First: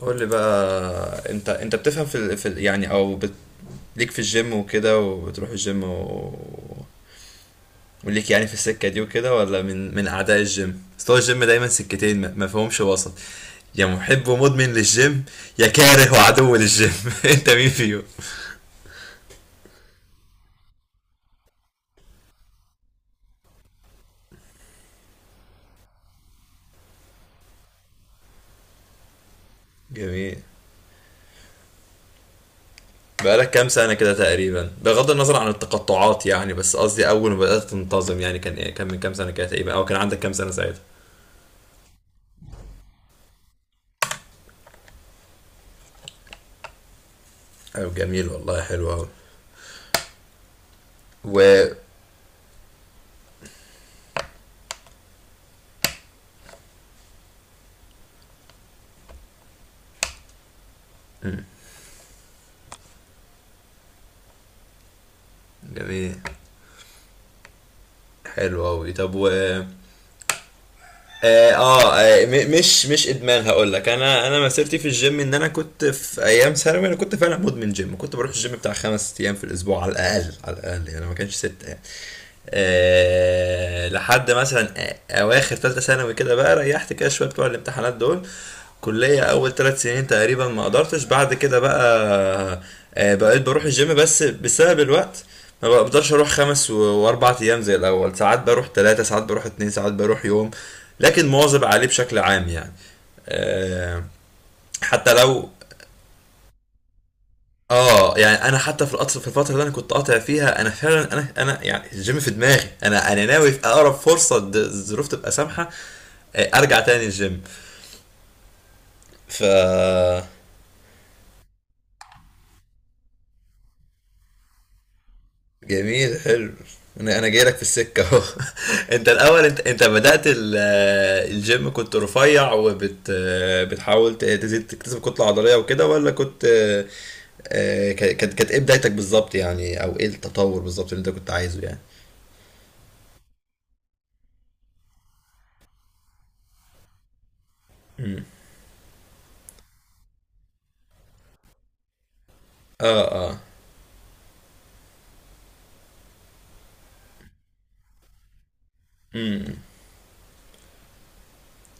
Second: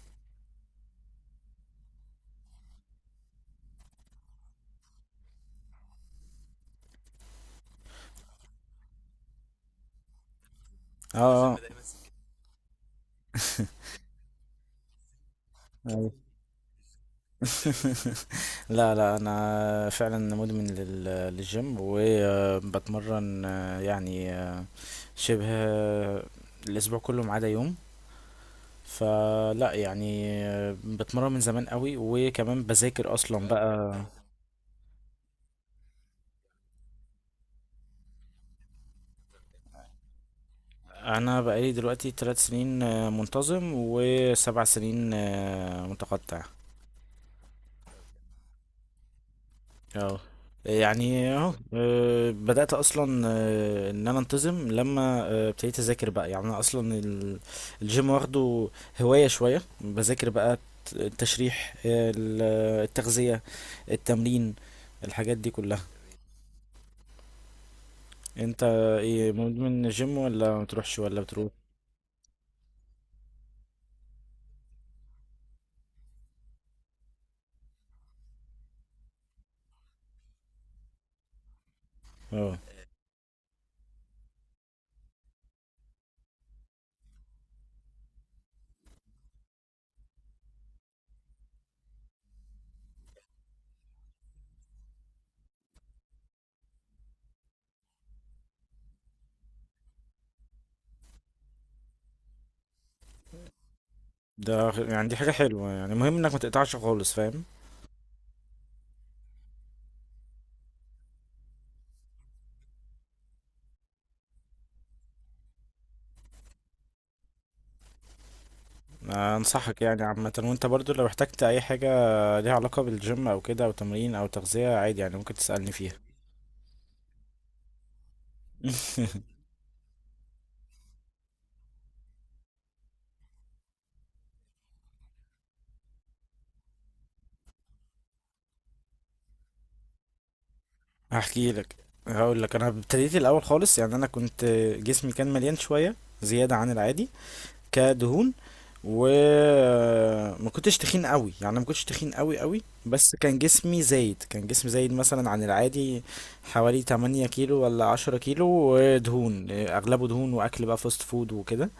قول لي بقى انت بتفهم يعني ليك في الجيم وكده وبتروح الجيم وليك يعني في السكة دي وكده ولا من أعداء الجيم؟ أصل هو الجيم اه دايما الفيلم. سكتين ما فيهمش وسط، يا محب ومدمن للجيم يا آه، ده كاره أيوة. وعدو للجيم انت مين فيهم؟ لا لا، انا فعلا مدمن للجيم وبتمرن يعني شبه الاسبوع كله ما عدا يوم. فلا يعني جميل. بتمرن من زمان قوي، وكمان بذاكر اصلا بقالك كام بقى. سنة كده تقريبا بغض النظر عن التقطعات يعني، بس قصدي أول ما بدأت تنتظم يعني كان إيه، كان من كام سنة كده تقريبا أو كان عندك كام سنة ساعتها؟ انا بقالي دلوقتي 3 سنين منتظم، وسبع سنين متقطع. أيوة جميل والله، حلو أوي. اه، يعني و اهو بدأت أصلا إن أنا أنتظم لما ابتديت أذاكر بقى. يعني أنا أصلا الجيم واخده هواية، شوية بذاكر بقى التشريح، التغذية، التمرين، الحاجات دي كلها. جميل أنت حلو قوي. طب إيه؟ مدمن الجيم ولا ما بتروحش ولا بتروح؟ آه، آه، مش ادمان. هقول لك انا مسيرتي في الجيم ان انا كنت في ايام ثانوي، انا كنت فعلا مدمن جيم، كنت بروح الجيم بتاع 5 ايام في الاسبوع على الاقل، على الاقل يعني ما كانش 6 يعني. اه، لحد مثلا اواخر ثالثه ثانوي كده بقى ريحت كده شويه بتوع الامتحانات دول. كليه اول 3 سنين تقريبا ما قدرتش بعد كده بقى. بقيت بروح الجيم بس بسبب الوقت، ما بقدرش اروح و4 ايام زي الاول، ساعات بروح 3، ساعات بروح 2، ساعات بروح يوم، لكن مواظب عليه بشكل عام يعني. آه، يعني حتى دي حاجة لو. حلوة، يعني مهم إنك ما تقطعش خالص، فاهم؟ اه يعني انا حتى في القطر في الفتره اللي انا كنت قاطع فيها، انا فعلا، انا يعني الجيم في دماغي، انا ناوي في اقرب فرصه الظروف تبقى سامحه ارجع تاني الجيم. ف أنصحك يعني عامة، وأنت برضو لو احتجت أي حاجة ليها علاقة بالجيم او كده، او تمرين او تغذية، عادي يعني ممكن تسألني فيها. جميل حلو. انا جاي لك في السكه اهو. انت الاول، انت بدات الجيم كنت رفيع وبت بتحاول تزيد تكتسب كتله عضليه وكده ولا كنت؟ كانت ايه بدايتك بالظبط يعني، او ايه التطور بالظبط اللي انت كنت هحكي عايزه لك، يعني؟ هقول لك. انا ابتديت الاول خالص. يعني انا كنت جسمي كان مليان شوية، زيادة عن العادي، كدهون. وما كنتش تخين قوي يعني، ما كنتش تخين قوي قوي، اه، بس كان اه، جسمي زايد، كان جسمي زايد مثلا عن العادي حوالي 8 كيلو ولا 10 كيلو، ودهون اغلبه دهون، واكل بقى فاست فود وكده.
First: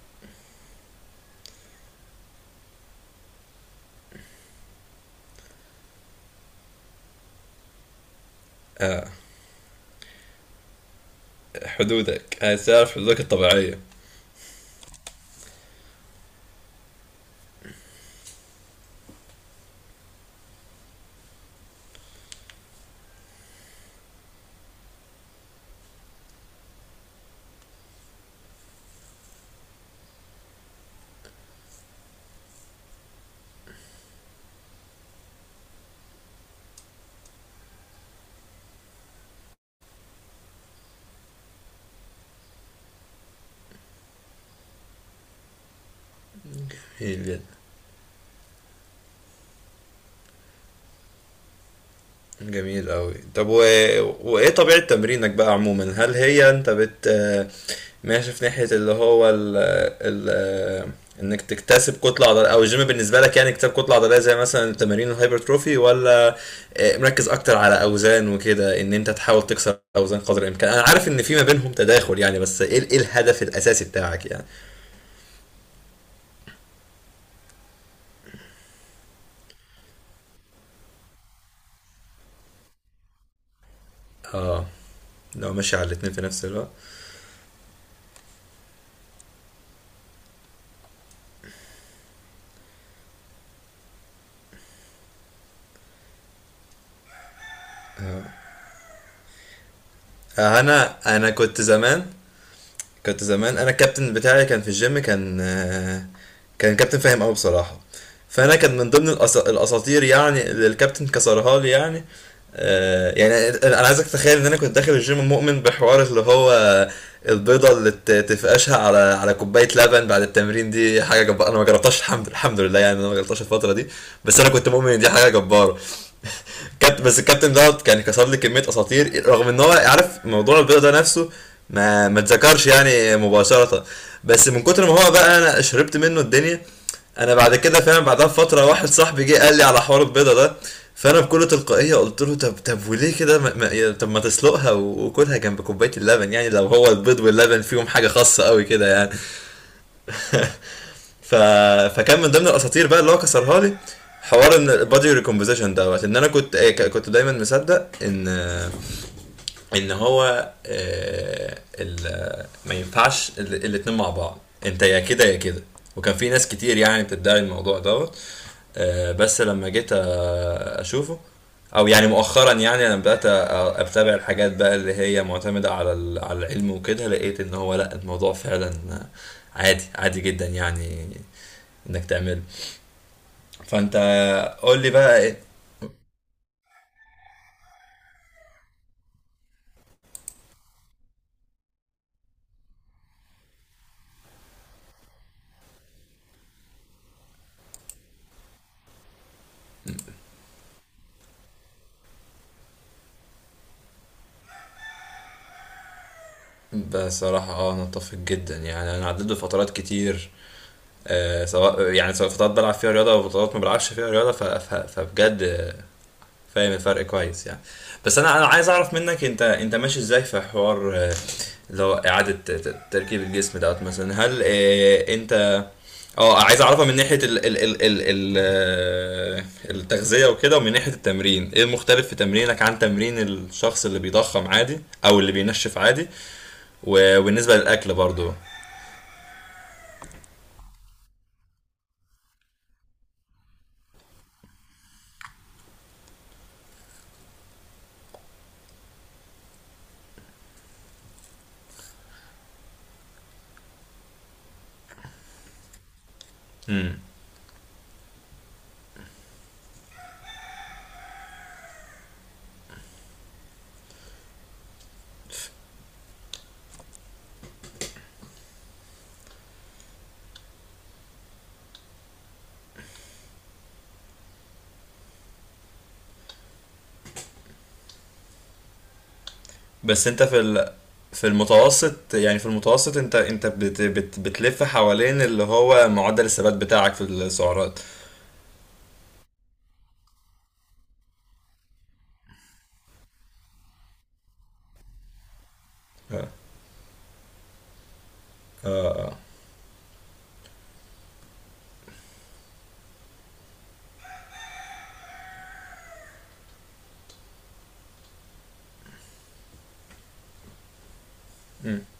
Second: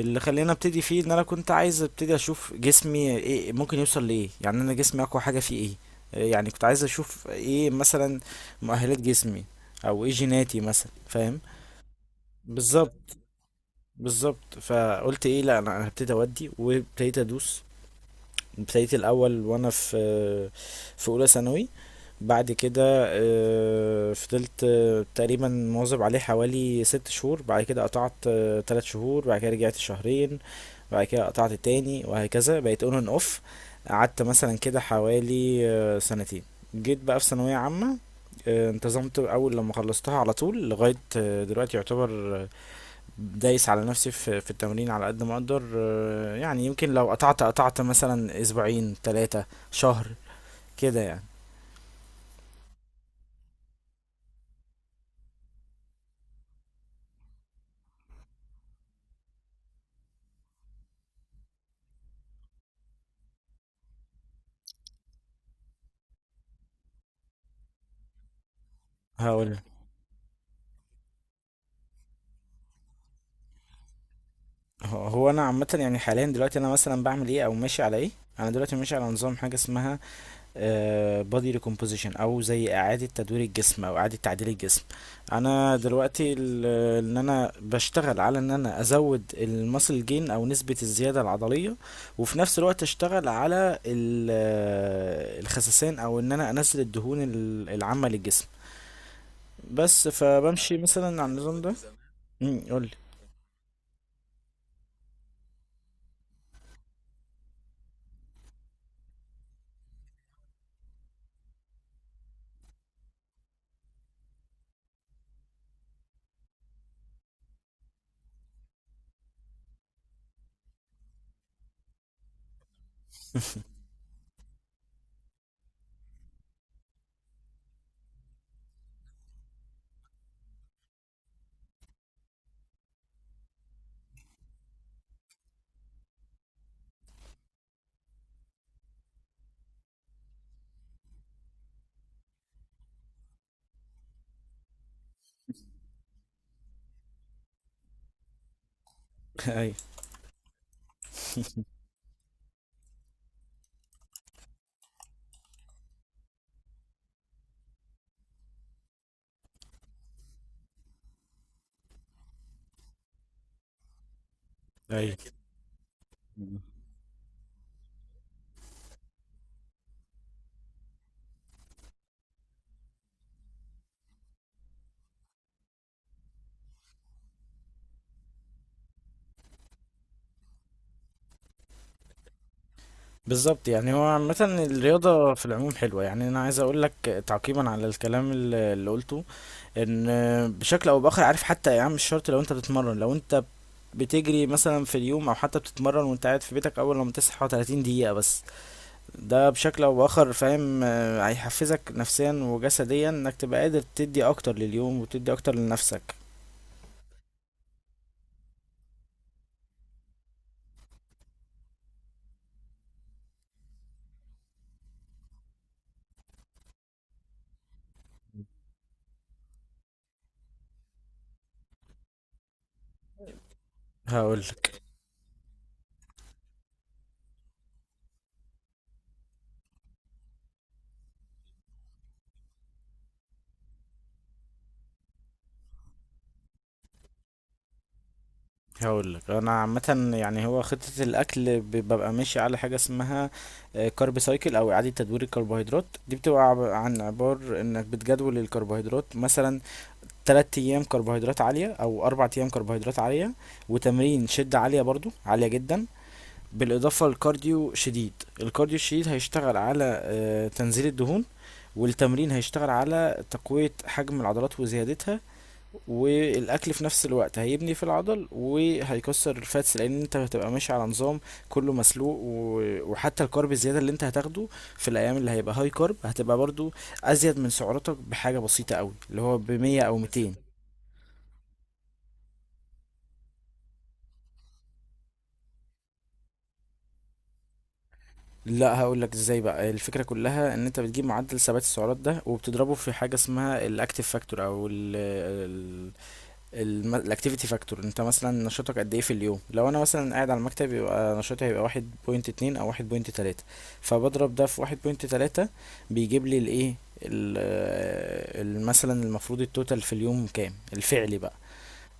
اللي خلاني ابتدي فيه، ان انا كنت عايز ابتدي اشوف جسمي ايه ممكن يوصل لايه. يعني انا جسمي اقوى حاجه فيه ايه؟ يعني كنت عايز اشوف ايه مثلا مؤهلات جسمي، او ايه جيناتي مثلا، فاهم؟ حدودك، عايز تعرف بالظبط حدودك الطبيعيه. بالظبط. فقلت ايه، لا، أنا هبتدي اودي، وابتديت ادوس. ابتديت الاول وانا في اولى ثانوي. بعد كده فضلت تقريبا مواظب عليه حوالي 6 شهور. بعد كده قطعت 3 شهور. بعد كده رجعت شهرين. بعد كده قطعت تاني وهكذا، بقيت اون اند اوف. قعدت مثلا كده حوالي سنتين. جيت بقى في ثانوية عامة، انتظمت أول لما خلصتها على طول لغاية دلوقتي يعتبر. آه، دايس على نفسي في التمرين على قد ما أقدر. يعني يمكن لو ايه بجد؟ قطعت قطعت مثلا أسبوعين، 3 شهر كده يعني. جميل أوي. طب وإيه طبيعة تمرينك بقى عموما؟ هل هي أنت ماشي في ناحية اللي هو ال... إنك تكتسب كتلة عضلية، أو الجيم بالنسبة لك يعني اكتساب كتلة عضلية زي مثلا تمارين الهايبرتروفي، ولا مركز أكتر على أوزان وكده، إن أنت تحاول هقول تكسر أوزان قدر الإمكان؟ أنا عارف إن في ما بينهم تداخل يعني، بس إيه إيه الهدف الأساسي بتاعك يعني؟ هو انا عامه، يعني حاليا دلوقتي انا مثلا بعمل ايه او ماشي على ايه. انا دلوقتي ماشي على نظام، حاجه اسمها بودي ريكومبوزيشن، او زي اعاده تدوير الجسم، او اعاده تعديل اه، الجسم. لو ماشي انا على الاتنين في دلوقتي نفس الوقت. ان انا بشتغل على ان انا ازود المسل جين، او نسبه الزياده العضليه. وفي نفس الوقت اشتغل على الخسسان، او ان انا انزل الدهون العامه للجسم. بس آه، فبمشي أنا مثلا أنا على النظام كنت ده. زمان قول لي. كنت زمان انا الكابتن بتاعي كان في الجيم، كان كابتن فاهم قوي بصراحه، فانا كان من ضمن الاساطير يعني اللي الكابتن كسرها لي يعني. يعني انا عايزك تتخيل ان انا كنت داخل الجيم مؤمن بحوار اللي هو البيضه اللي تفقشها على كوبايه لبن بعد التمرين دي حاجه جباره. انا ما جربتهاش، الحمد لله يعني، انا ما جربتهاش الفتره دي، بس انا كنت مؤمن ان دي حاجه جباره. كابتن، بس الكابتن دوت كان كسر لي كميه اساطير رغم ان هو عارف موضوع البيضه ده نفسه. ما اتذكرش يعني مباشره، بس من كتر ما هو بقى انا شربت منه الدنيا. انا بعد كده فاهم، بعدها بفتره واحد صاحبي جه قال لي على حوار البيضه ده، فانا بكل تلقائيه قلت له طب، طب وليه كده طب ما تسلقها وكلها جنب كوبايه اللبن يعني، لو هو البيض واللبن فيهم حاجه خاصه قوي كده يعني. ايوه، ف... فكان من ضمن الاساطير بقى اللي هو كسرها لي حوار ان البادي ريكومبوزيشن دوت. ان انا كنت كنت دايما مصدق ان ان هو ما ينفعش الاتنين مع بعض، انت يا ايوه، كده يا كده، وكان في ناس كتير يعني بتدعي الموضوع دوت. بس لما جيت اشوفه، او يعني مؤخرا يعني، لما بدات اتابع الحاجات بقى اللي هي معتمده على العلم وكده، لقيت ان هو لا، الموضوع فعلا عادي، عادي جدا يعني، انك تعمله. بالظبط. يعني فانت هو عامة قول لي بقى الرياضة ايه؟ في العموم حلوة. يعني أنا عايز أقول لك، تعقيبا على الكلام اللي قلته، إن بشكل أو بآخر، عارف حتى يا عم؟ مش شرط. لو أنت بتتمرن، لو أنت بتجري مثلا في اليوم، أو حتى بتتمرن وأنت قاعد في بيتك أول لما تصحى 30 دقيقة بس، ده بشكل أو بآخر فاهم هيحفزك نفسيا وجسديا، إنك تبقى قادر تدي أكتر لليوم وتدي أكتر لنفسك. بصراحة، انا اتفق جدا يعني، انا عديت بفترات كتير سواء يعني سواء فترات بلعب فيها رياضة او فترات ما بلعبش فيها رياضة، فبجد فاهم الفرق كويس يعني. بس انا عايز اعرف منك، انت ماشي ازاي في حوار اللي هو اعاده تركيب الجسم دوت مثلا؟ هل هقولك انت اه عايز اعرفها من ناحيه ال ال ال ال ال آه، التغذيه وكده ومن ناحيه التمرين؟ ايه المختلف في تمرينك عن تمرين الشخص اللي بيضخم عادي او اللي بينشف عادي؟ وبالنسبه للاكل برضو، هقول لك. انا عامه يعني، هو خطه الاكل ببقى ماشي على حاجه اسمها كارب سايكل، او اعاده تدوير الكربوهيدرات. دي بتبقى عن عبار انك بتجدول الكربوهيدرات، مثلا 3 ايام كربوهيدرات عاليه، او 4 ايام كربوهيدرات عاليه، وتمرين شده عاليه، برضو عاليه جدا، بالاضافه لكارديو شديد. الكارديو الشديد هيشتغل على تنزيل الدهون، والتمرين هيشتغل على تقويه حجم العضلات وزيادتها، والاكل في نفس الوقت هيبني في العضل وهيكسر الفاتس، لان انت هتبقى ماشي على نظام كله مسلوق. وحتى الكارب الزياده اللي انت هتاخده في الايام اللي هيبقى هاي كارب، هتبقى برضو ازيد من سعراتك بحاجه بسيطه قوي، اللي هو ب 100 او بس انت 200. في المتوسط يعني، في المتوسط، انت بت بت بتلف حوالين اللي هو معدل الثبات بتاعك في السعرات؟ لا، هقول لك ازاي. بقى الفكره كلها ان انت بتجيب معدل ثبات السعرات ده، وبتضربه في حاجه اسمها الاكتيف فاكتور، او الاكتيفيتي فاكتور. انت مثلا نشاطك قد ايه في اليوم؟ لو انا مثلا قاعد على المكتب، يبقى نشاطي هيبقى 1.2 او 1.3. فبضرب ده في 1.3، بيجيب لي الايه، مثلا المفروض التوتال في اليوم كام الفعلي بقى.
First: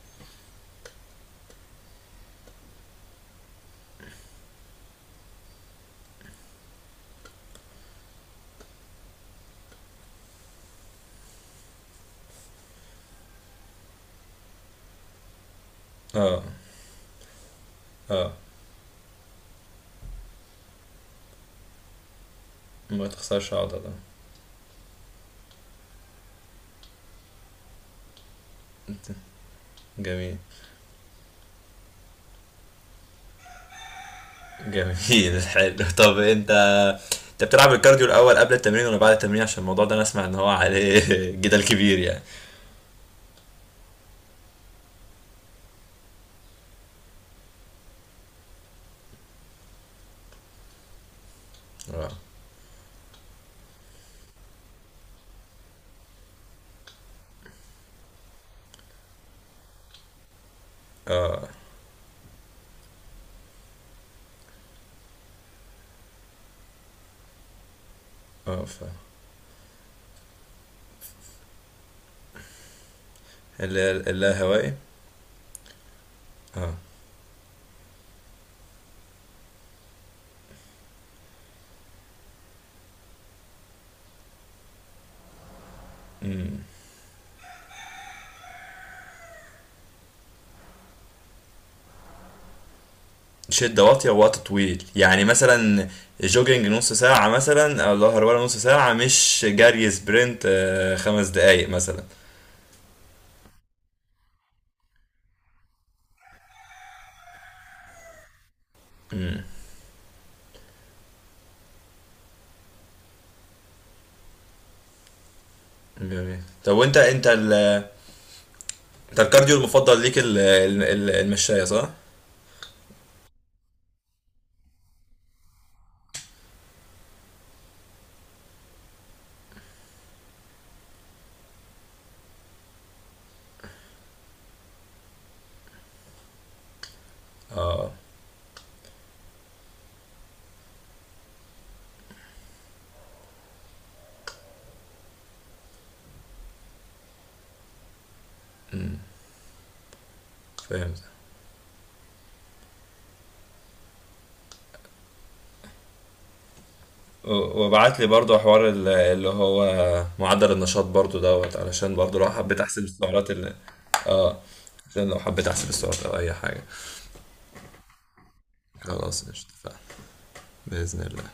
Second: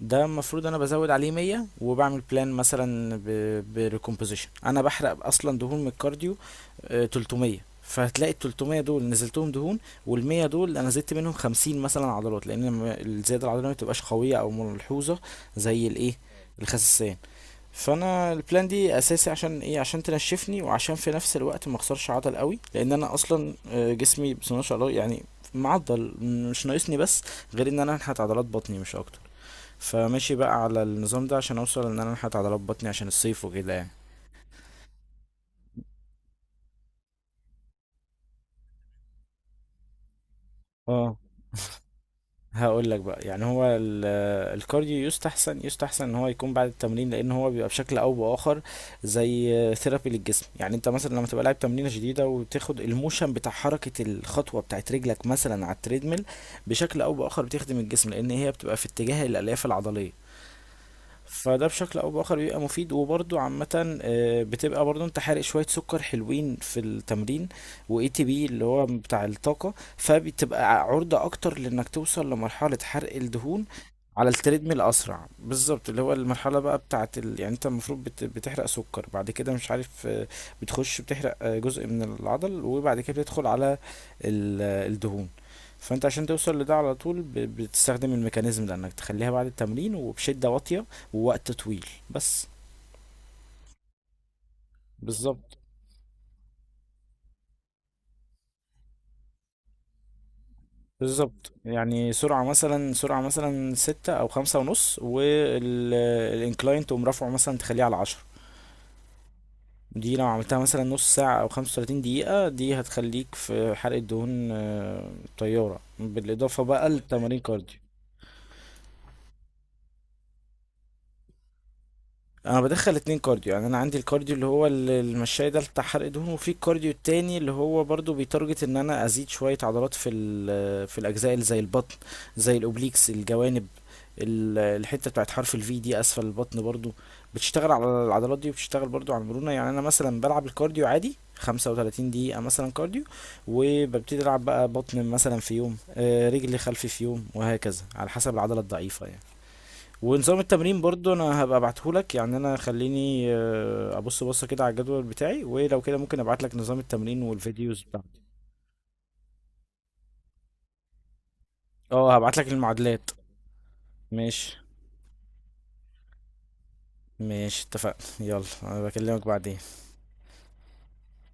ده المفروض انا بزود عليه 100، وبعمل بلان مثلا بريكومبوزيشن. انا بحرق اصلا دهون من الكارديو 300. فهتلاقي ال 300 دول نزلتهم دهون، وال 100 دول انا زدت منهم 50 مثلا عضلات، لان الزياده العضليه ما بتبقاش قويه او ملحوظه زي الايه، اه، الخسسان. فانا اه، البلان دي اساسي عشان ايه؟ عشان تنشفني، وعشان في نفس الوقت ما اخسرش عضل قوي، لان ما انا تخسرش اصلا عضلة. جسمي بسم الله ما شاء الله يعني، معضل مش ناقصني، بس غير ان انا انحت عضلات بطني مش اكتر. فماشي جميل، بقى على النظام ده عشان اوصل ان انا انحت عضلات بطني عشان الصيف وكده يعني. جميل. حلو. طب انت، انت بتلعب الكارديو الاول قبل التمرين ولا بعد التمرين؟ عشان الموضوع ده انا اسمع ان هو عليه اه، جدل كبير يعني. هقول لك بقى، يعني هو الكارديو يستحسن يستحسن ان هو يكون بعد التمرين، لان هو بيبقى بشكل او باخر زي ثيرابي للجسم. يعني انت مثلا لما تبقى لاعب تمرينه اه، شديده، وتاخد الموشن بتاع حركه الخطوه بتاعت رجلك مثلا على التريدميل، بشكل او باخر بتخدم الجسم، لان هي بتبقى في اتجاه الالياف العضليه. اه، فده بشكل او باخر بيبقى مفيد. وبرده عامه بتبقى برده انت حارق شويه سكر حلوين في التمرين، واي تي بي اللي اه. ف هو بتاع الطاقه، فبتبقى عرضه اكتر لانك توصل لمرحله حرق الدهون على اللاهوائي. التريدميل اسرع. بالظبط، اللي هو المرحله اه، بقى بتاعه يعني انت المفروض بتحرق سكر بعد كده، مش عارف، بتخش بتحرق جزء من العضل، وبعد كده بتدخل على ال... آه، الدهون. فانت عشان توصل امم لده على طول، بتستخدم الميكانيزم ده، انك تخليها بعد التمرين وبشده واطيه ووقت طويل بس. شدة واطية ووقت طويل يعني، بالظبط مثلا جوجينج نص ساعة مثلا او ظهر، ولا نص ساعة مش جري سبرنت خمس بالظبط، دقايق مثلا. يعني سرعة مثلا، سرعة مثلا ستة أو 5.5، والإنكلاين تقوم رافعه مثلا تخليه على 10. دي لو عملتها مثلا نص ساعة أو 35 دقيقة، دي هتخليك في حرقة دهون طيارة، جميل. بالإضافة طب بقى وانت انت لتمارين كارديو. انت الكارديو المفضل ليك المشاية، صح؟ انا بدخل اتنين كارديو. يعني انا عندي الكارديو اللي هو المشاية ده، بتاع حرق دهون، وفي الكارديو التاني اللي هو برضو بيتارجت ان انا ازيد شوية عضلات في الاجزاء اللي زي البطن، زي الاوبليكس الجوانب، الحتة بتاعت حرف الفي دي اسفل البطن، برضو بتشتغل على العضلات دي، وبتشتغل برضو على المرونة. يعني انا مثلا بلعب الكارديو عادي 35 دقيقة مثلا كارديو، وببتدي العب بقى بطن مثلا في يوم، رجل خلفي في يوم، وهكذا على حسب العضلة الضعيفة يعني. ونظام التمرين فهمت. برضو انا هبقى ابعتهولك، يعني انا خليني ابص بصه كده على الجدول بتاعي، ولو كده ممكن ابعتلك نظام التمرين والفيديوز وبعت لي بتاعتي. برضه حوار اللي هو معدل النشاط برضه دوت، علشان اه، برضه لو هبعتلك حبيت احسب المعادلات. السعرات اللي. اه. ماشي، عشان لو حبيت احسب السعرات او اي حاجة. ماشي اتفقنا، يلا انا بكلمك خلاص، قشطة، بعدين. اتفقنا. بإذن الله.